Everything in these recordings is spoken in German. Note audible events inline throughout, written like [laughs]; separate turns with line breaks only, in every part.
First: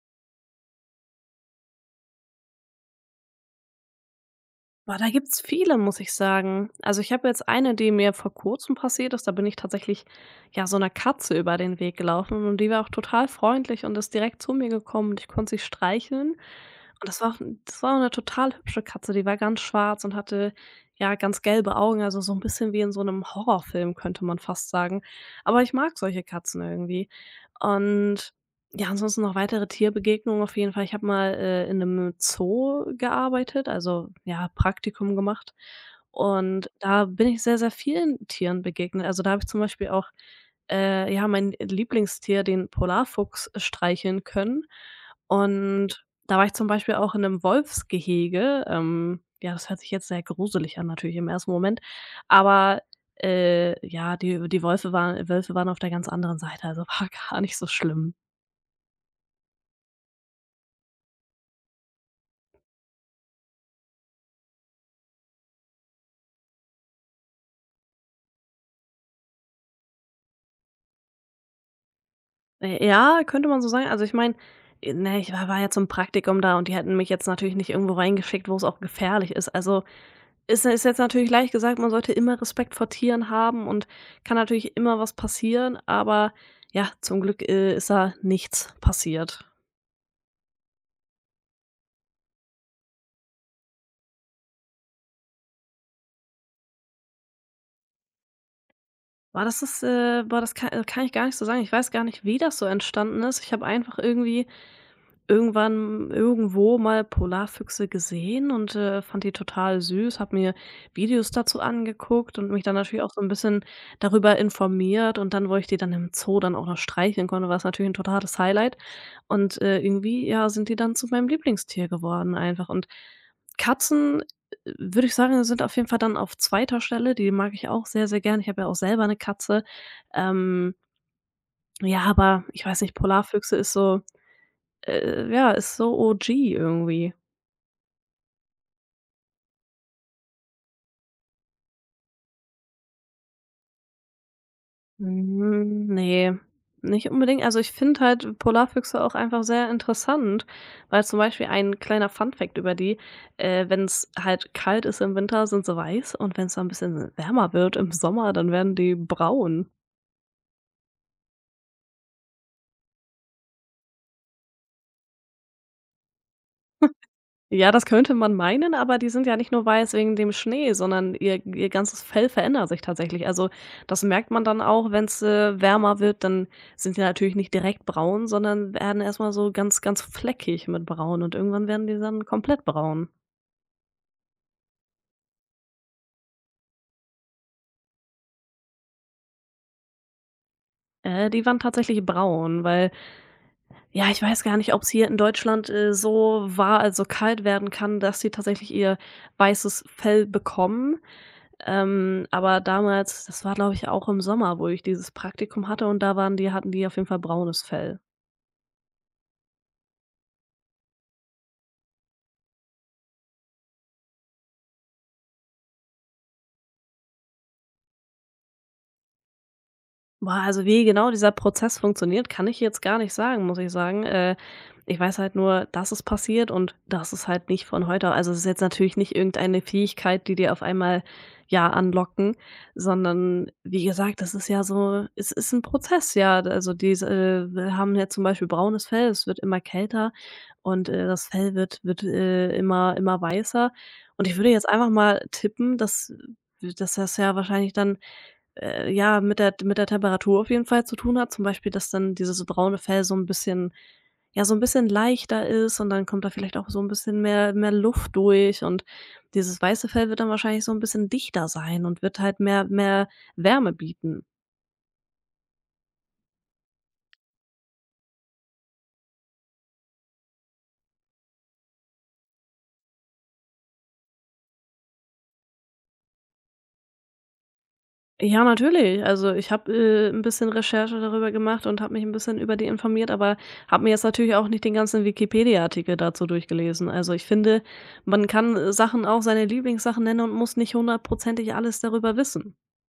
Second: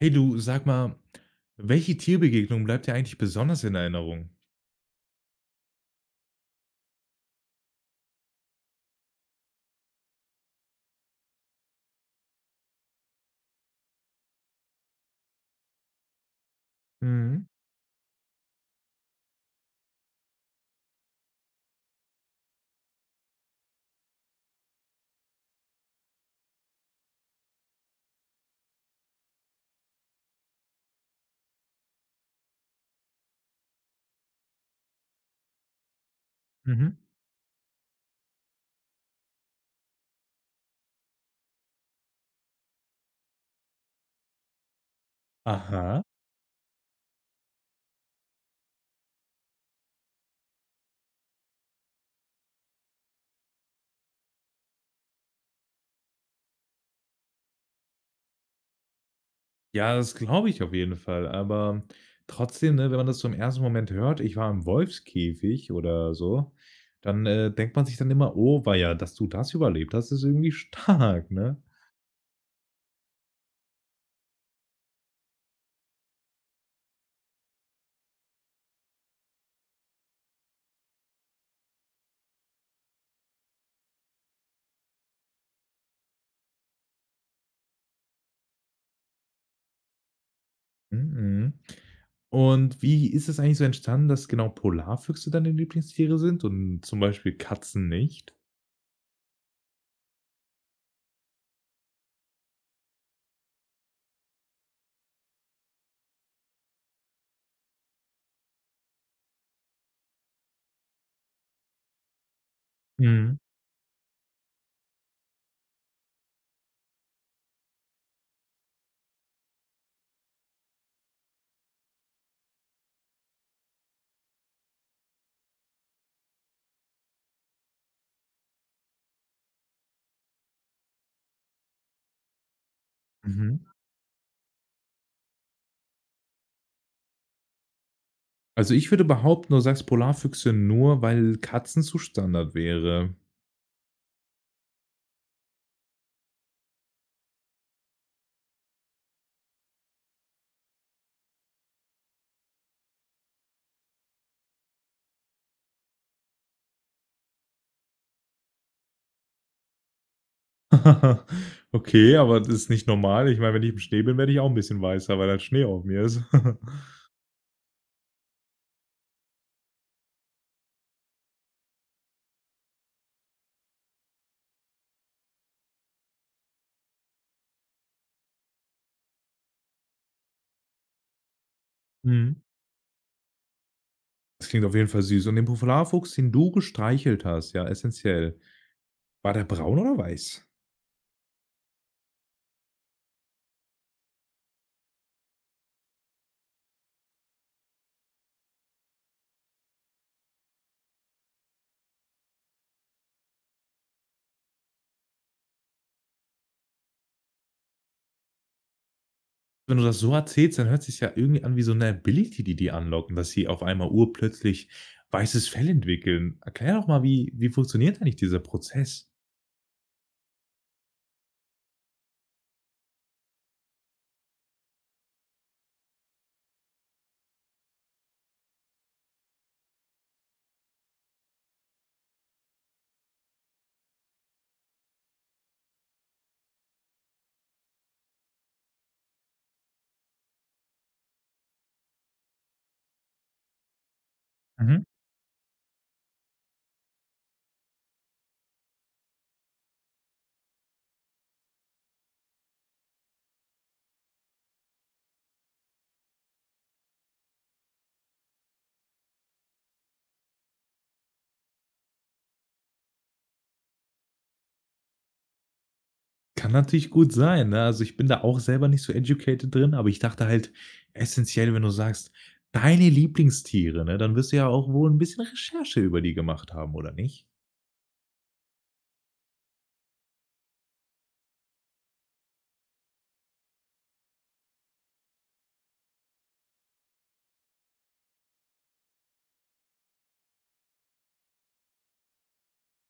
Hey du, sag mal, welche Tierbegegnung bleibt dir eigentlich besonders in Erinnerung?
Boah, da gibt's viele, muss ich sagen. Also, ich habe jetzt eine, die mir vor Kurzem passiert ist. Da bin ich tatsächlich, ja, so einer Katze über den Weg gelaufen und die war auch total freundlich und ist direkt zu mir gekommen und ich konnte sie streicheln. Und das war auch
Mhm.
das war auch 'ne total hübsche Katze, die war ganz schwarz und hatte, ja, ganz gelbe Augen, also so ein bisschen wie in so einem Horrorfilm, könnte man fast sagen. Aber ich mag solche Katzen irgendwie. Und ja, ansonsten noch weitere Tierbegegnungen auf jeden Fall. Ich habe mal, in einem Zoo gearbeitet, also, ja, Praktikum gemacht und
Mhm.
da bin ich sehr, sehr vielen Tieren begegnet. Also, da habe ich zum Beispiel auch, ja, mein Lieblingstier, den Polarfuchs, streicheln können
Aha.
und da war ich zum Beispiel auch in einem Wolfsgehege. Ja, das hört sich jetzt sehr gruselig an natürlich im ersten Moment, aber, ja, die Wölfe waren auf der ganz anderen Seite, also, war [laughs] gar nicht so schlimm.
Ja, das glaube ich auf jeden Fall. Aber trotzdem, ne, wenn man das zum ersten Moment hört, ich war im Wolfskäfig oder so, dann denkt man sich dann immer, oh, war ja, dass du das überlebt hast, ist irgendwie stark, ne?
Ja, könnte man so sagen. Also, ich meine, ne, ich war ja zum Praktikum da und die hätten mich jetzt natürlich nicht irgendwo reingeschickt, wo es auch gefährlich ist. Also, ist jetzt natürlich leicht gesagt, man sollte immer Respekt vor Tieren haben und kann natürlich immer was passieren, aber ja, zum Glück, ist da nichts passiert.
Mhm. Und wie ist es eigentlich so entstanden, dass genau Polarfüchse deine Lieblingstiere sind und zum Beispiel Katzen nicht?
War das das, boah, Das kann kann ich gar nicht so sagen. Ich weiß gar nicht, wie das so entstanden ist. Ich habe einfach irgendwie irgendwann irgendwo mal Polarfüchse gesehen und, fand die total süß, habe mir Videos dazu angeguckt und mich dann natürlich auch so ein
Mhm.
bisschen darüber informiert und dann, wo ich die dann im Zoo dann auch noch streicheln konnte, war's natürlich ein totales Highlight und, irgendwie, ja, sind die dann zu meinem Lieblingstier geworden einfach und Katzen, würde ich sagen, sind auf jeden Fall dann auf zweiter Stelle. Die mag ich auch sehr, sehr gern, ich habe ja auch selber eine Katze. Ähm, ja, aber ich weiß nicht, Polarfüchse
Mhm.
ist so ja, ist so OG irgendwie.
Also, ich würde behaupten, du sagst Polarfüchse nur, weil Katzen zu Standard wäre.
Hm, ne, nicht unbedingt. Also, ich finde halt Polarfüchse auch einfach sehr interessant, weil zum Beispiel ein kleiner Funfact über die, wenn es halt kalt ist im Winter, sind sie weiß und wenn es dann ein bisschen wärmer wird im Sommer, dann werden die braun.
[laughs] Okay, aber das ist nicht normal. Ich meine, wenn ich im Schnee bin, werde ich auch ein bisschen weißer, weil dann Schnee auf mir ist. [laughs]
Ja, das könnte man meinen, aber die sind ja nicht nur weiß wegen dem Schnee, sondern ihr ganzes Fell verändert sich tatsächlich. Also, das merkt man dann auch, wenn's, wärmer wird, dann sind die natürlich nicht direkt braun, sondern werden erst mal so ganz, ganz fleckig mit braun und irgendwann werden die dann
Mhm.
komplett braun.
Das klingt auf jeden Fall süß. Und den Polarfuchs, den du gestreichelt hast, ja, essentiell, war der braun oder weiß?
Die waren tatsächlich braun, weil ja, ich weiß gar nicht, ob es hier in Deutschland, so war, also kalt werden kann, dass sie tatsächlich ihr weißes Fell bekommen. Aber damals, das war, glaube ich, auch im Sommer, wo ich dieses Praktikum hatte und da waren die hatten die auf jeden Fall braunes Fell.
Wenn du das so erzählst, dann hört sich ja irgendwie an wie so eine Ability, die die anlocken, dass sie auf einmal urplötzlich weißes Fell entwickeln. Erklär doch mal, wie funktioniert eigentlich dieser Prozess?
Boah, also wie genau dieser Prozess funktioniert, kann ich jetzt gar nicht sagen, muss ich sagen. Ich weiß halt nur, dass es passiert und das ist halt nicht von heute. Also es ist jetzt natürlich nicht irgendeine Fähigkeit, die dir auf einmal ja anlocken, sondern wie gesagt, das ist ja so, es ist ein Prozess, ja. Also diese wir haben ja zum Beispiel braunes Fell, es wird immer kälter und das Fell wird immer weißer. Und ich würde jetzt einfach mal tippen, dass das ja wahrscheinlich dann ja, mit der Temperatur auf jeden Fall zu tun hat. Zum Beispiel, dass dann dieses braune Fell so ein bisschen ja, so ein bisschen leichter ist und dann kommt da vielleicht auch so ein bisschen mehr Luft durch und dieses weiße Fell wird dann wahrscheinlich so ein bisschen dichter sein und wird halt mehr Wärme bieten.
Kann natürlich gut sein, ne? Also, ich bin da auch selber nicht so educated drin, aber ich dachte halt essentiell, wenn du sagst, deine Lieblingstiere, ne, dann wirst du ja auch wohl ein bisschen Recherche über die gemacht haben, oder nicht?
Ja, natürlich. Also, ich habe, 'n bisschen Recherche darüber gemacht und habe mich ein bisschen über die informiert, aber habe mir jetzt natürlich auch nicht den ganzen Wikipedia-Artikel dazu durchgelesen. Also, ich finde, man kann, Sachen auch seine Lieblingssachen nennen und muss nicht hundertprozentig alles darüber wissen. [laughs]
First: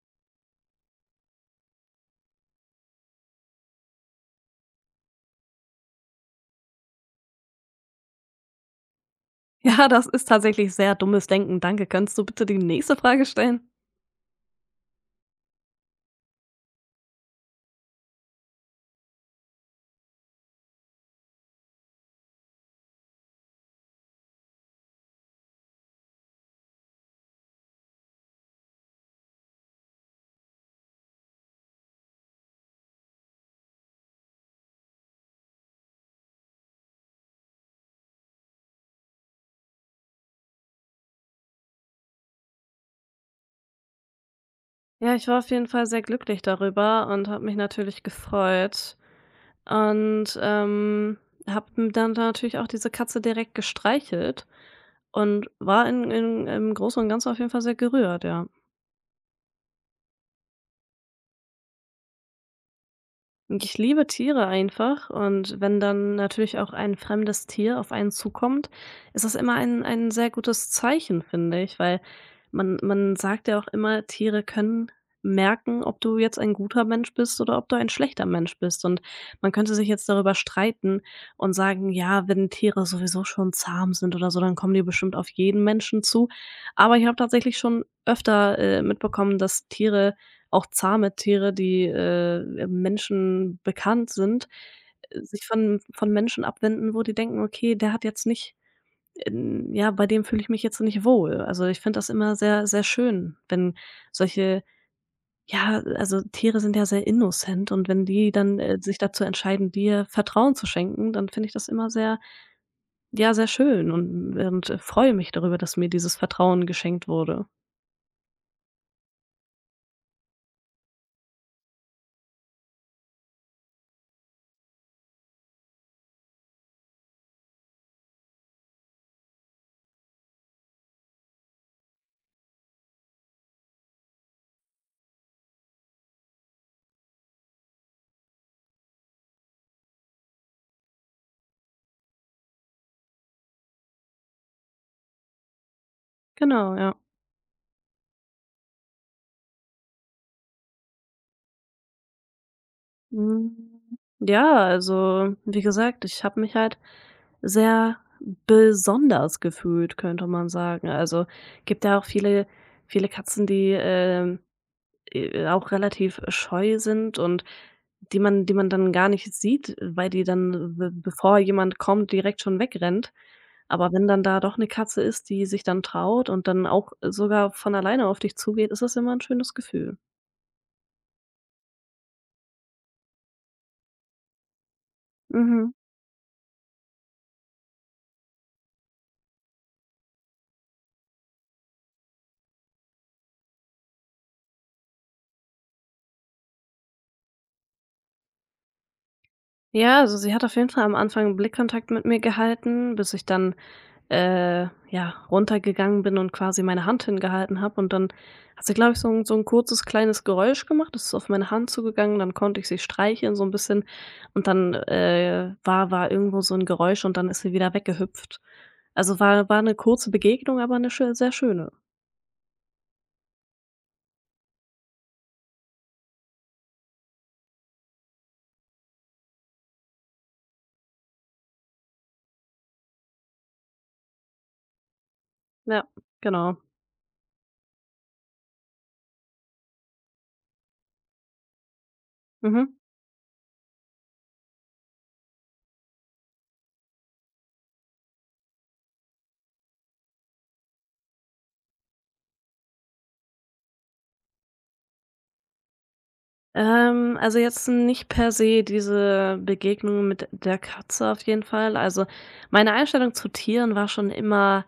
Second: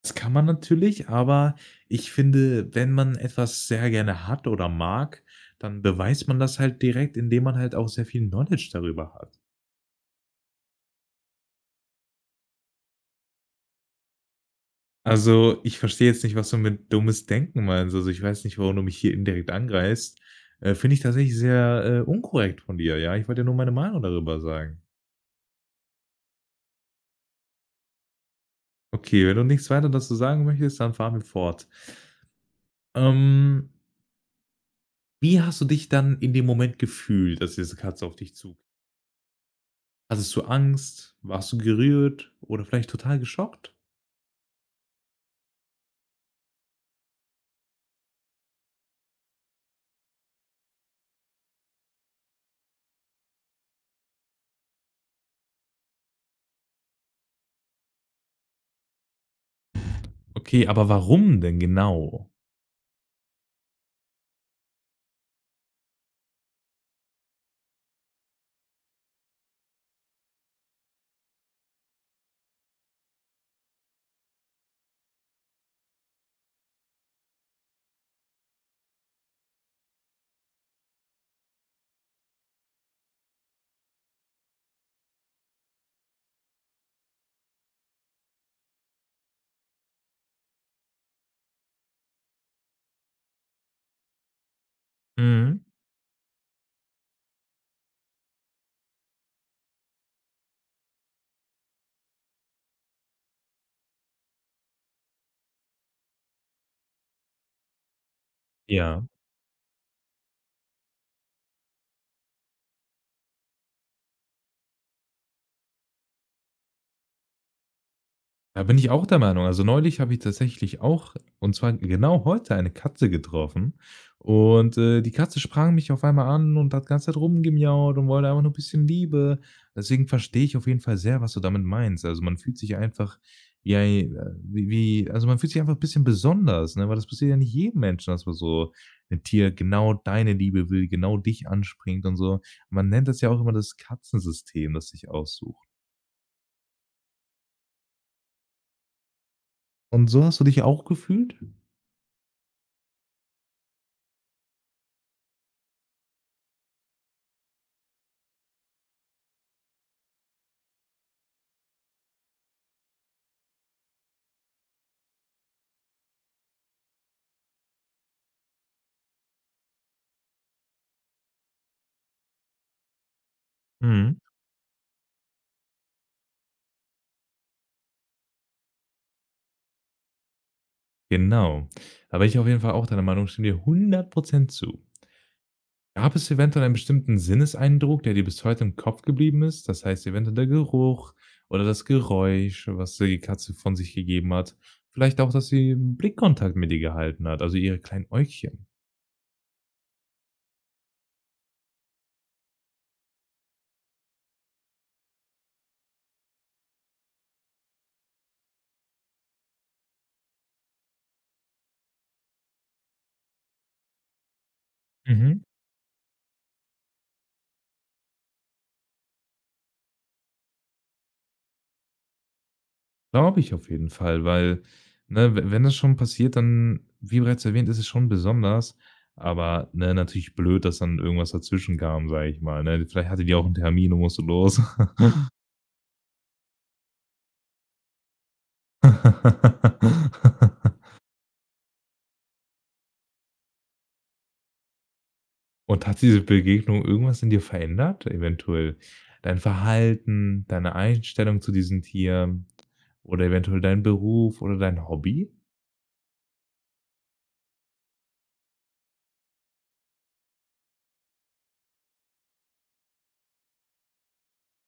Das kann man natürlich, aber ich finde, wenn man etwas sehr gerne hat oder mag, dann beweist man das halt direkt, indem man halt auch sehr viel Knowledge darüber hat.
Ja, das ist tatsächlich sehr dummes Denken. Danke. Kannst du bitte die nächste Frage stellen?
Also, ich verstehe jetzt nicht, was du mit dummes Denken meinst. Also, ich weiß nicht, warum du mich hier indirekt angreifst. Finde ich tatsächlich sehr, unkorrekt von dir, ja? Ich wollte ja nur meine Meinung darüber sagen. Okay, wenn du nichts weiter dazu sagen möchtest, dann fahren wir fort. Ähm, Wie hast du dich dann in dem Moment gefühlt, dass diese Katze auf dich zu hattest du Angst? Warst du gerührt oder vielleicht total geschockt?
Ja, ich war auf jeden Fall sehr glücklich darüber und habe mich natürlich gefreut. Und, habe dann natürlich auch diese Katze direkt gestreichelt und war in im Großen und Ganzen auf jeden Fall sehr gerührt, ja.
Okay, aber warum denn genau?
Ich liebe Tiere einfach und wenn dann natürlich auch ein fremdes Tier auf einen zukommt, ist das immer ein sehr gutes Zeichen, finde ich, weil man sagt ja auch immer, Tiere können merken, ob du jetzt ein guter Mensch bist oder ob du ein schlechter Mensch bist. Und man könnte sich jetzt darüber streiten und sagen, ja, wenn Tiere sowieso schon zahm sind oder so, dann kommen die bestimmt auf jeden Menschen zu. Aber ich habe tatsächlich schon öfter, mitbekommen, dass Tiere auch zahme Tiere, die, Menschen bekannt sind, sich
Mhm.
von Menschen abwenden, wo die denken: „Okay, der hat jetzt nicht ja, bei dem fühle ich mich jetzt nicht wohl.“ Also, ich finde das immer sehr, sehr schön, wenn solche ja, also Tiere sind ja sehr innocent und wenn die dann, sich
Ja.
dazu entscheiden, dir Vertrauen zu schenken, dann finde ich das immer sehr ja, sehr schön und freue mich darüber, dass mir dieses Vertrauen geschenkt wurde.
Da bin ich auch der Meinung. Also, neulich habe ich tatsächlich auch und zwar genau heute eine Katze getroffen und, die Katze sprang mich auf einmal an und hat die ganze Zeit rumgemiaut und wollte einfach nur ein bisschen Liebe. Deswegen verstehe ich auf jeden Fall sehr, was du damit meinst. Also, man fühlt sich einfach wie ei äh, wie also, man fühlt sich einfach ein bisschen besonders, ne? Weil das passiert ja nicht jedem Menschen, dass man so ein Tier genau deine Liebe will, genau dich anspringt und so. Man nennt das ja auch immer das Katzensystem, das sich aussucht.
Genau, ja.
Und so hast du dich auch gefühlt?
Hm, ja, also, wie gesagt, ich habe mich halt sehr besonders gefühlt, könnte man sagen. Also, gibt ja auch viele viele Katzen, die, auch relativ scheu sind und die man dann gar nicht sieht, weil die dann, be bevor jemand kommt, direkt schon wegrennt. Aber wenn
Mhm.
dann da doch eine Katze ist, die sich dann traut und dann auch sogar von alleine auf dich zugeht, ist das immer ein schönes Gefühl.
Genau. Da bin ich auf jeden Fall auch deiner Meinung, stimme dir 100% zu.
Mhm.
Gab es eventuell einen bestimmten Sinneseindruck, der dir bis heute im Kopf geblieben ist? Das heißt eventuell der Geruch oder das Geräusch, was die Katze von sich gegeben hat. Vielleicht auch, dass sie Blickkontakt mit dir gehalten hat, also ihre kleinen Äugchen.
Ja, also sie hat auf jeden Fall am Anfang Blickkontakt mit mir gehalten, bis ich dann, ja, runtergegangen bin und quasi meine Hand hingehalten habe. Und dann hat sie, glaube ich, so ein kurzes kleines Geräusch gemacht, das ist auf meine Hand zugegangen, dann konnte ich sie streicheln so ein bisschen und dann,
Mhm.
war irgendwo so ein Geräusch und dann ist sie wieder weggehüpft. Also war eine kurze Begegnung, aber eine schö sehr schöne.
Glaube ich auf jeden Fall, weil, ne, we wenn das schon passiert, dann, wie bereits erwähnt, ist es schon besonders, aber, ne, natürlich blöd, dass dann irgendwas dazwischen kam, sage ich mal, ne? Vielleicht hatte die auch einen Termin und musste los. [laughs]
Ja, genau.
[laughs]
Mhm.
Und hat diese Begegnung irgendwas in dir verändert? Eventuell dein Verhalten, deine Einstellung zu diesen Tieren oder eventuell dein Beruf oder dein Hobby?
Also jetzt nicht per se diese Begegnung mit der Katze auf jeden Fall. Also, meine Einstellung zu Tieren war schon immer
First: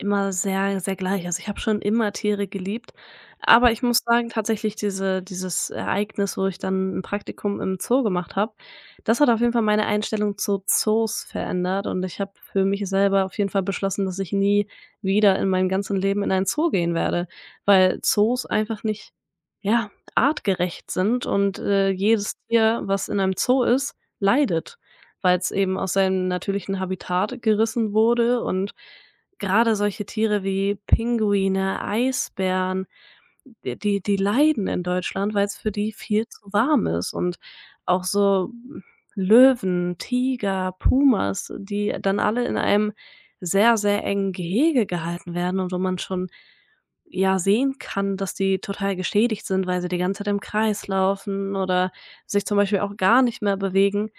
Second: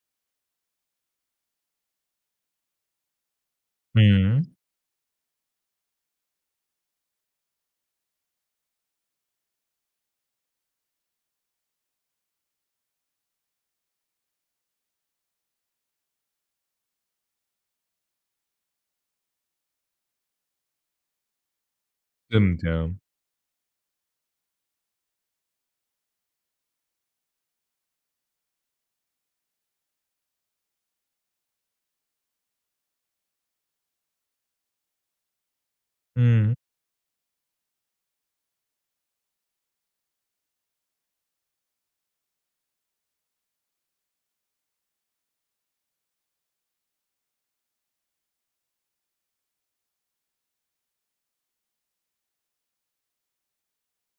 immer sehr, sehr gleich. Also, ich habe schon immer Tiere geliebt, aber ich muss sagen,
Mhm.
tatsächlich dieses Ereignis, wo ich dann ein Praktikum im Zoo gemacht habe, das hat auf jeden Fall meine Einstellung zu Zoos verändert und ich habe für mich selber auf jeden Fall beschlossen, dass ich nie wieder in meinem ganzen Leben in ein Zoo gehen werde, weil Zoos einfach nicht ja, artgerecht sind und, jedes
Stimmt,
Tier,
ja.
was in einem Zoo ist, leidet, weil es eben aus seinem natürlichen Habitat gerissen wurde und gerade solche Tiere wie Pinguine, Eisbären, die leiden in Deutschland, weil's für die viel zu
Mhm.
warm ist und auch so Löwen, Tiger, Pumas, die dann alle in einem sehr, sehr engen Gehege gehalten werden und wo man schon, ja, sehen kann, dass die total geschädigt sind, weil sie die ganze Zeit im Kreis laufen oder sich zum Beispiel auch gar nicht mehr bewegen.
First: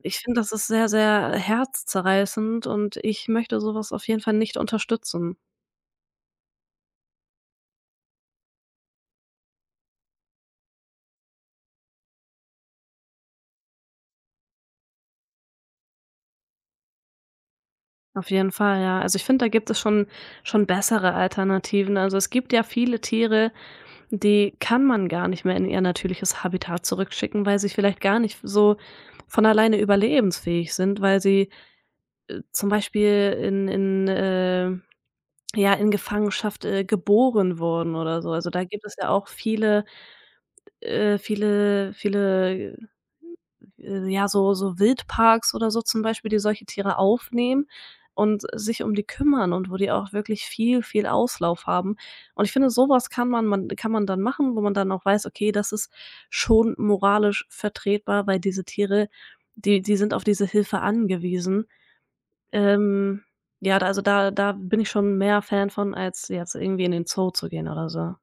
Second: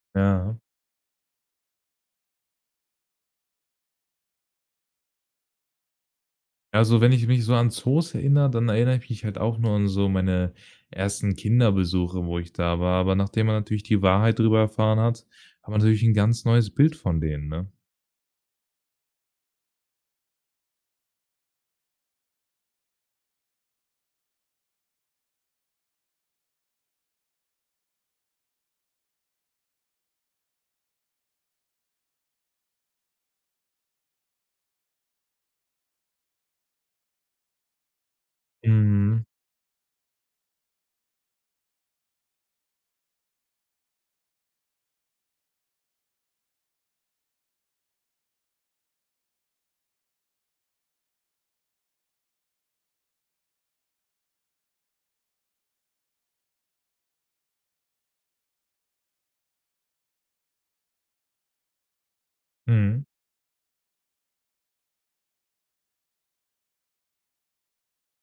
Ich finde, das
Ja.
ist sehr, sehr herzzerreißend und ich möchte so was auf jeden Fall nicht unterstützen.
Also, wenn ich mich so an Zoos erinnere, dann erinnere ich mich halt auch nur an so meine ersten Kinderbesuche, wo ich da war. Aber nachdem man natürlich die Wahrheit darüber erfahren hat, hat man natürlich ein ganz neues Bild von denen, ne?
Auf jeden Fall, ja. Also, ich finde, da gibt es schon bessere Alternativen. Also, es gibt ja viele Tiere, die kann man gar nicht mehr in ihr natürliches Habitat zurückschicken, weil sie vielleicht gar nicht so von alleine überlebensfähig sind, weil sie, zum Beispiel in ja, in Gefangenschaft, geboren wurden oder so. Also, da gibt es ja
Mhm,
auch viele, äh viele viele ja, so so Wildparks oder so zum Beispiel, die solche Tiere aufnehmen und sich um die kümmern und wo die auch wirklich viel, viel Auslauf haben. Und ich finde, sowas kann man dann machen, wo man dann auch weiß: „Okay, das ist schon moralisch vertretbar“, weil diese Tiere, die sind auf diese Hilfe angewiesen.
mhm.
Ähm, ja, da also da da bin ich schon mehr Fan von, als jetzt irgendwie in den Zoo zu gehen oder so.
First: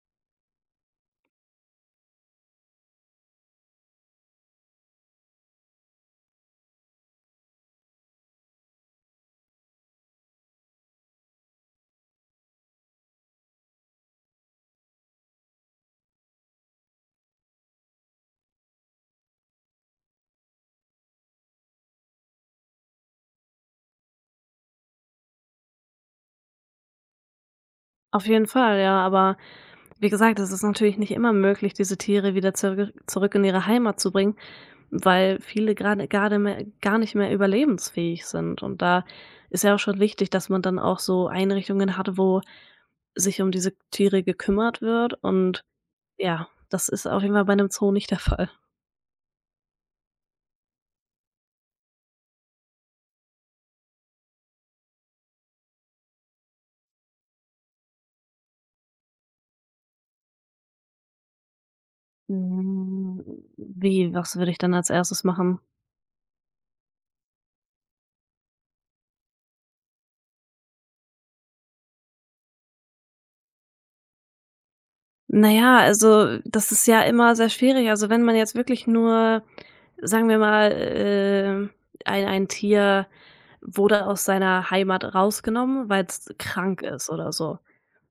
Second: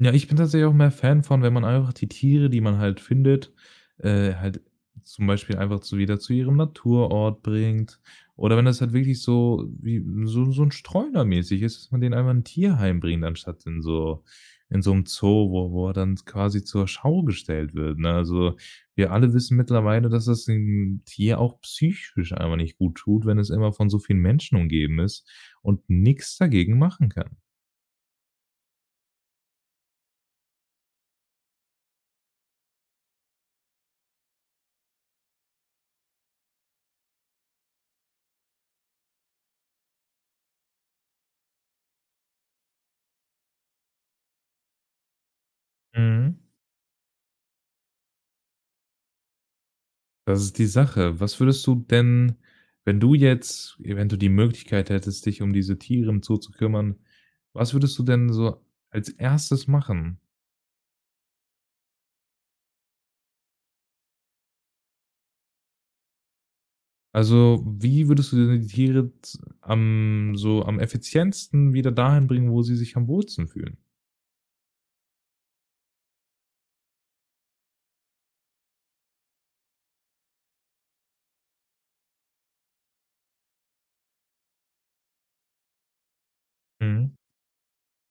Ja, ich bin tatsächlich auch mehr Fan von, wenn man einfach die Tiere, die man halt findet, halt zum Beispiel einfach zu wieder zu ihrem Naturort bringt. Oder wenn das halt wirklich so wie so, so 'n Streunermäßig ist, dass man den einfach in 'n Tierheim bringt, anstatt in so einem Zoo, wo er dann quasi zur Schau gestellt wird, ne? Also, wir alle wissen mittlerweile, dass das dem Tier auch psychisch einfach nicht gut tut, wenn es immer von so vielen Menschen umgeben ist und nichts dagegen machen kann.
Auf jeden Fall, ja, aber wie gesagt, es ist natürlich nicht immer möglich, diese Tiere wieder zurück in ihre Heimat zu bringen, weil viele gerade grade mehr gar nicht mehr überlebensfähig sind. Und da ist ja auch schon wichtig, dass man dann auch so Einrichtungen hat, wo sich um diese Tiere gekümmert wird. Und
Mhm.
ja, das ist auf jeden Fall bei einem Zoo nicht der Fall.
Das ist die Sache. Was würdest du denn, wenn du die Möglichkeit hättest, dich um diese Tiere im Zoo zu kümmern, was würdest du denn so als Erstes machen?
Hm, wie was würde ich dann als Erstes machen?
Also, wie würdest du denn die Tiere z am so am effizientesten wieder dahin bringen, wo sie sich am wohlsten fühlen?
Na ja, also, das ist ja immer sehr schwierig. Also, wenn man jetzt wirklich nur, sagen wir mal, ein Tier wurde aus seiner Heimat rausgenommen, weil es krank ist
Mhm,
oder so.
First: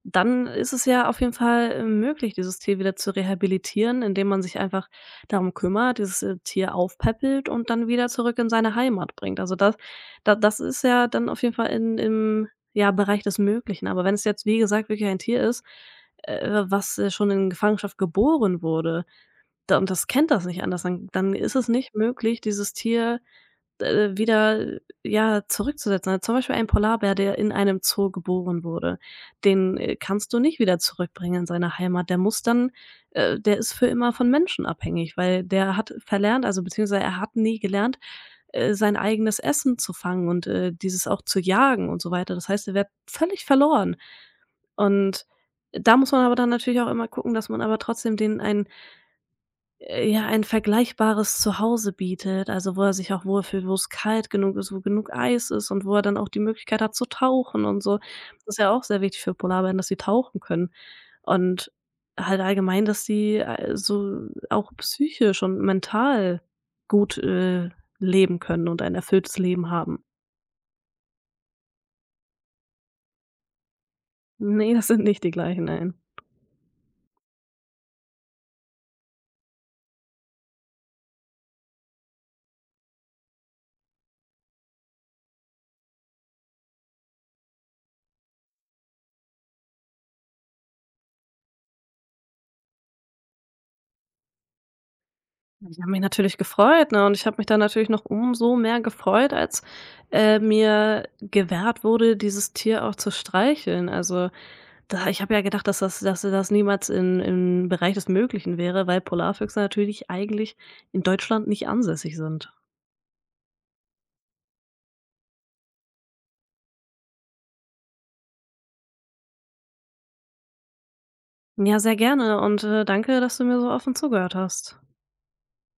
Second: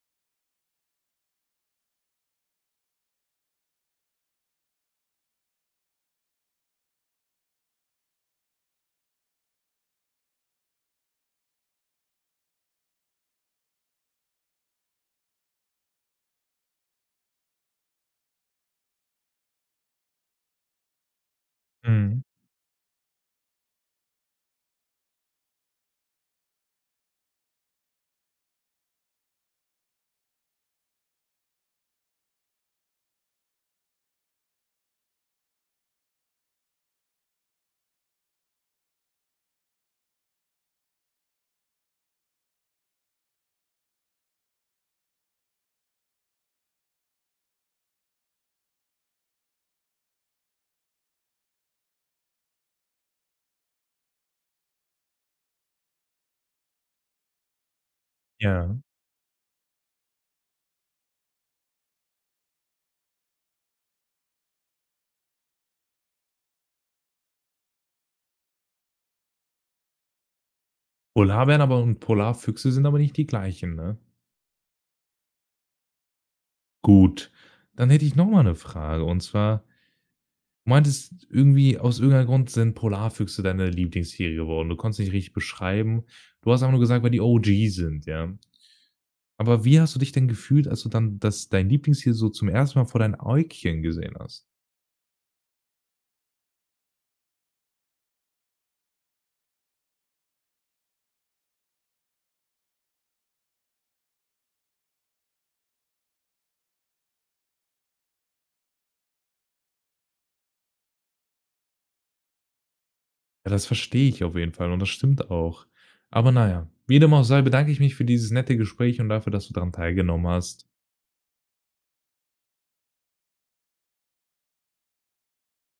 Dann ist es ja auf jeden Fall möglich, dieses Tier wieder zu rehabilitieren, indem man sich einfach darum kümmert, dieses, Tier aufpäppelt und dann wieder zurück in seine Heimat bringt. Also, das ist ja dann auf jeden Fall in im, ja, Bereich des Möglichen. Aber wenn es jetzt, wie gesagt, wirklich ein Tier ist, was, schon in Gefangenschaft geboren wurde, da und das kennt das nicht anders, dann ist es nicht
mhm,
möglich, dieses Tier wieder, ja, zurückzusetzen. Also, zum Beispiel ein Polarbär, der in einem Zoo geboren wurde, den, kannst du nicht wieder zurückbringen in seine Heimat. Der muss dann der ist für immer von Menschen abhängig, weil der hat verlernt, also beziehungsweise er hat nie gelernt, sein eigenes Essen zu fangen und, dieses auch zu jagen und so weiter. Das heißt, er wird völlig verloren. Und da muss man aber dann natürlich auch immer gucken, dass man aber trotzdem denen ein ja, ein vergleichbares Zuhause bietet, also wo er sich auch wohlfühlt, wo es kalt genug ist, wo genug Eis ist und wo er dann auch die Möglichkeit hat zu tauchen und so. Das ist ja
ja.
auch sehr wichtig für Polarbären, dass sie tauchen können und halt allgemein, dass sie, so auch psychisch und mental gut, leben können und ein erfülltes Leben haben.
Polarbären aber und Polarfüchse sind aber nicht die gleichen, ne?
Ne, das sind nicht die gleichen, nein.
Gut, dann hätte ich noch mal 'ne Frage und zwar du meintest irgendwie, aus irgendeinem Grund sind Polarfüchse deine Lieblingstiere geworden. Du konntest nicht richtig beschreiben. Du hast einfach nur gesagt, weil die OG sind, ja. Aber wie hast du dich denn gefühlt, als du dann das dein Lieblingstier so zum ersten Mal vor deinen Äugchen gesehen hast?
Ich habe mich natürlich gefreut, ne, und ich habe mich dann natürlich noch umso mehr gefreut, als, mir gewährt wurde, dieses Tier auch zu streicheln. Also, da ich habe ja gedacht, dass das niemals in im Bereich des Möglichen wäre, weil Polarfüchse natürlich eigentlich in Deutschland nicht ansässig sind.
Ja, das verstehe ich auf jeden Fall und das stimmt auch. Aber naja, wie dem auch sei, bedanke ich mich für dieses nette Gespräch und dafür, dass du daran teilgenommen hast.
Ja, sehr gerne und, danke, dass du mir so offen zugehört hast.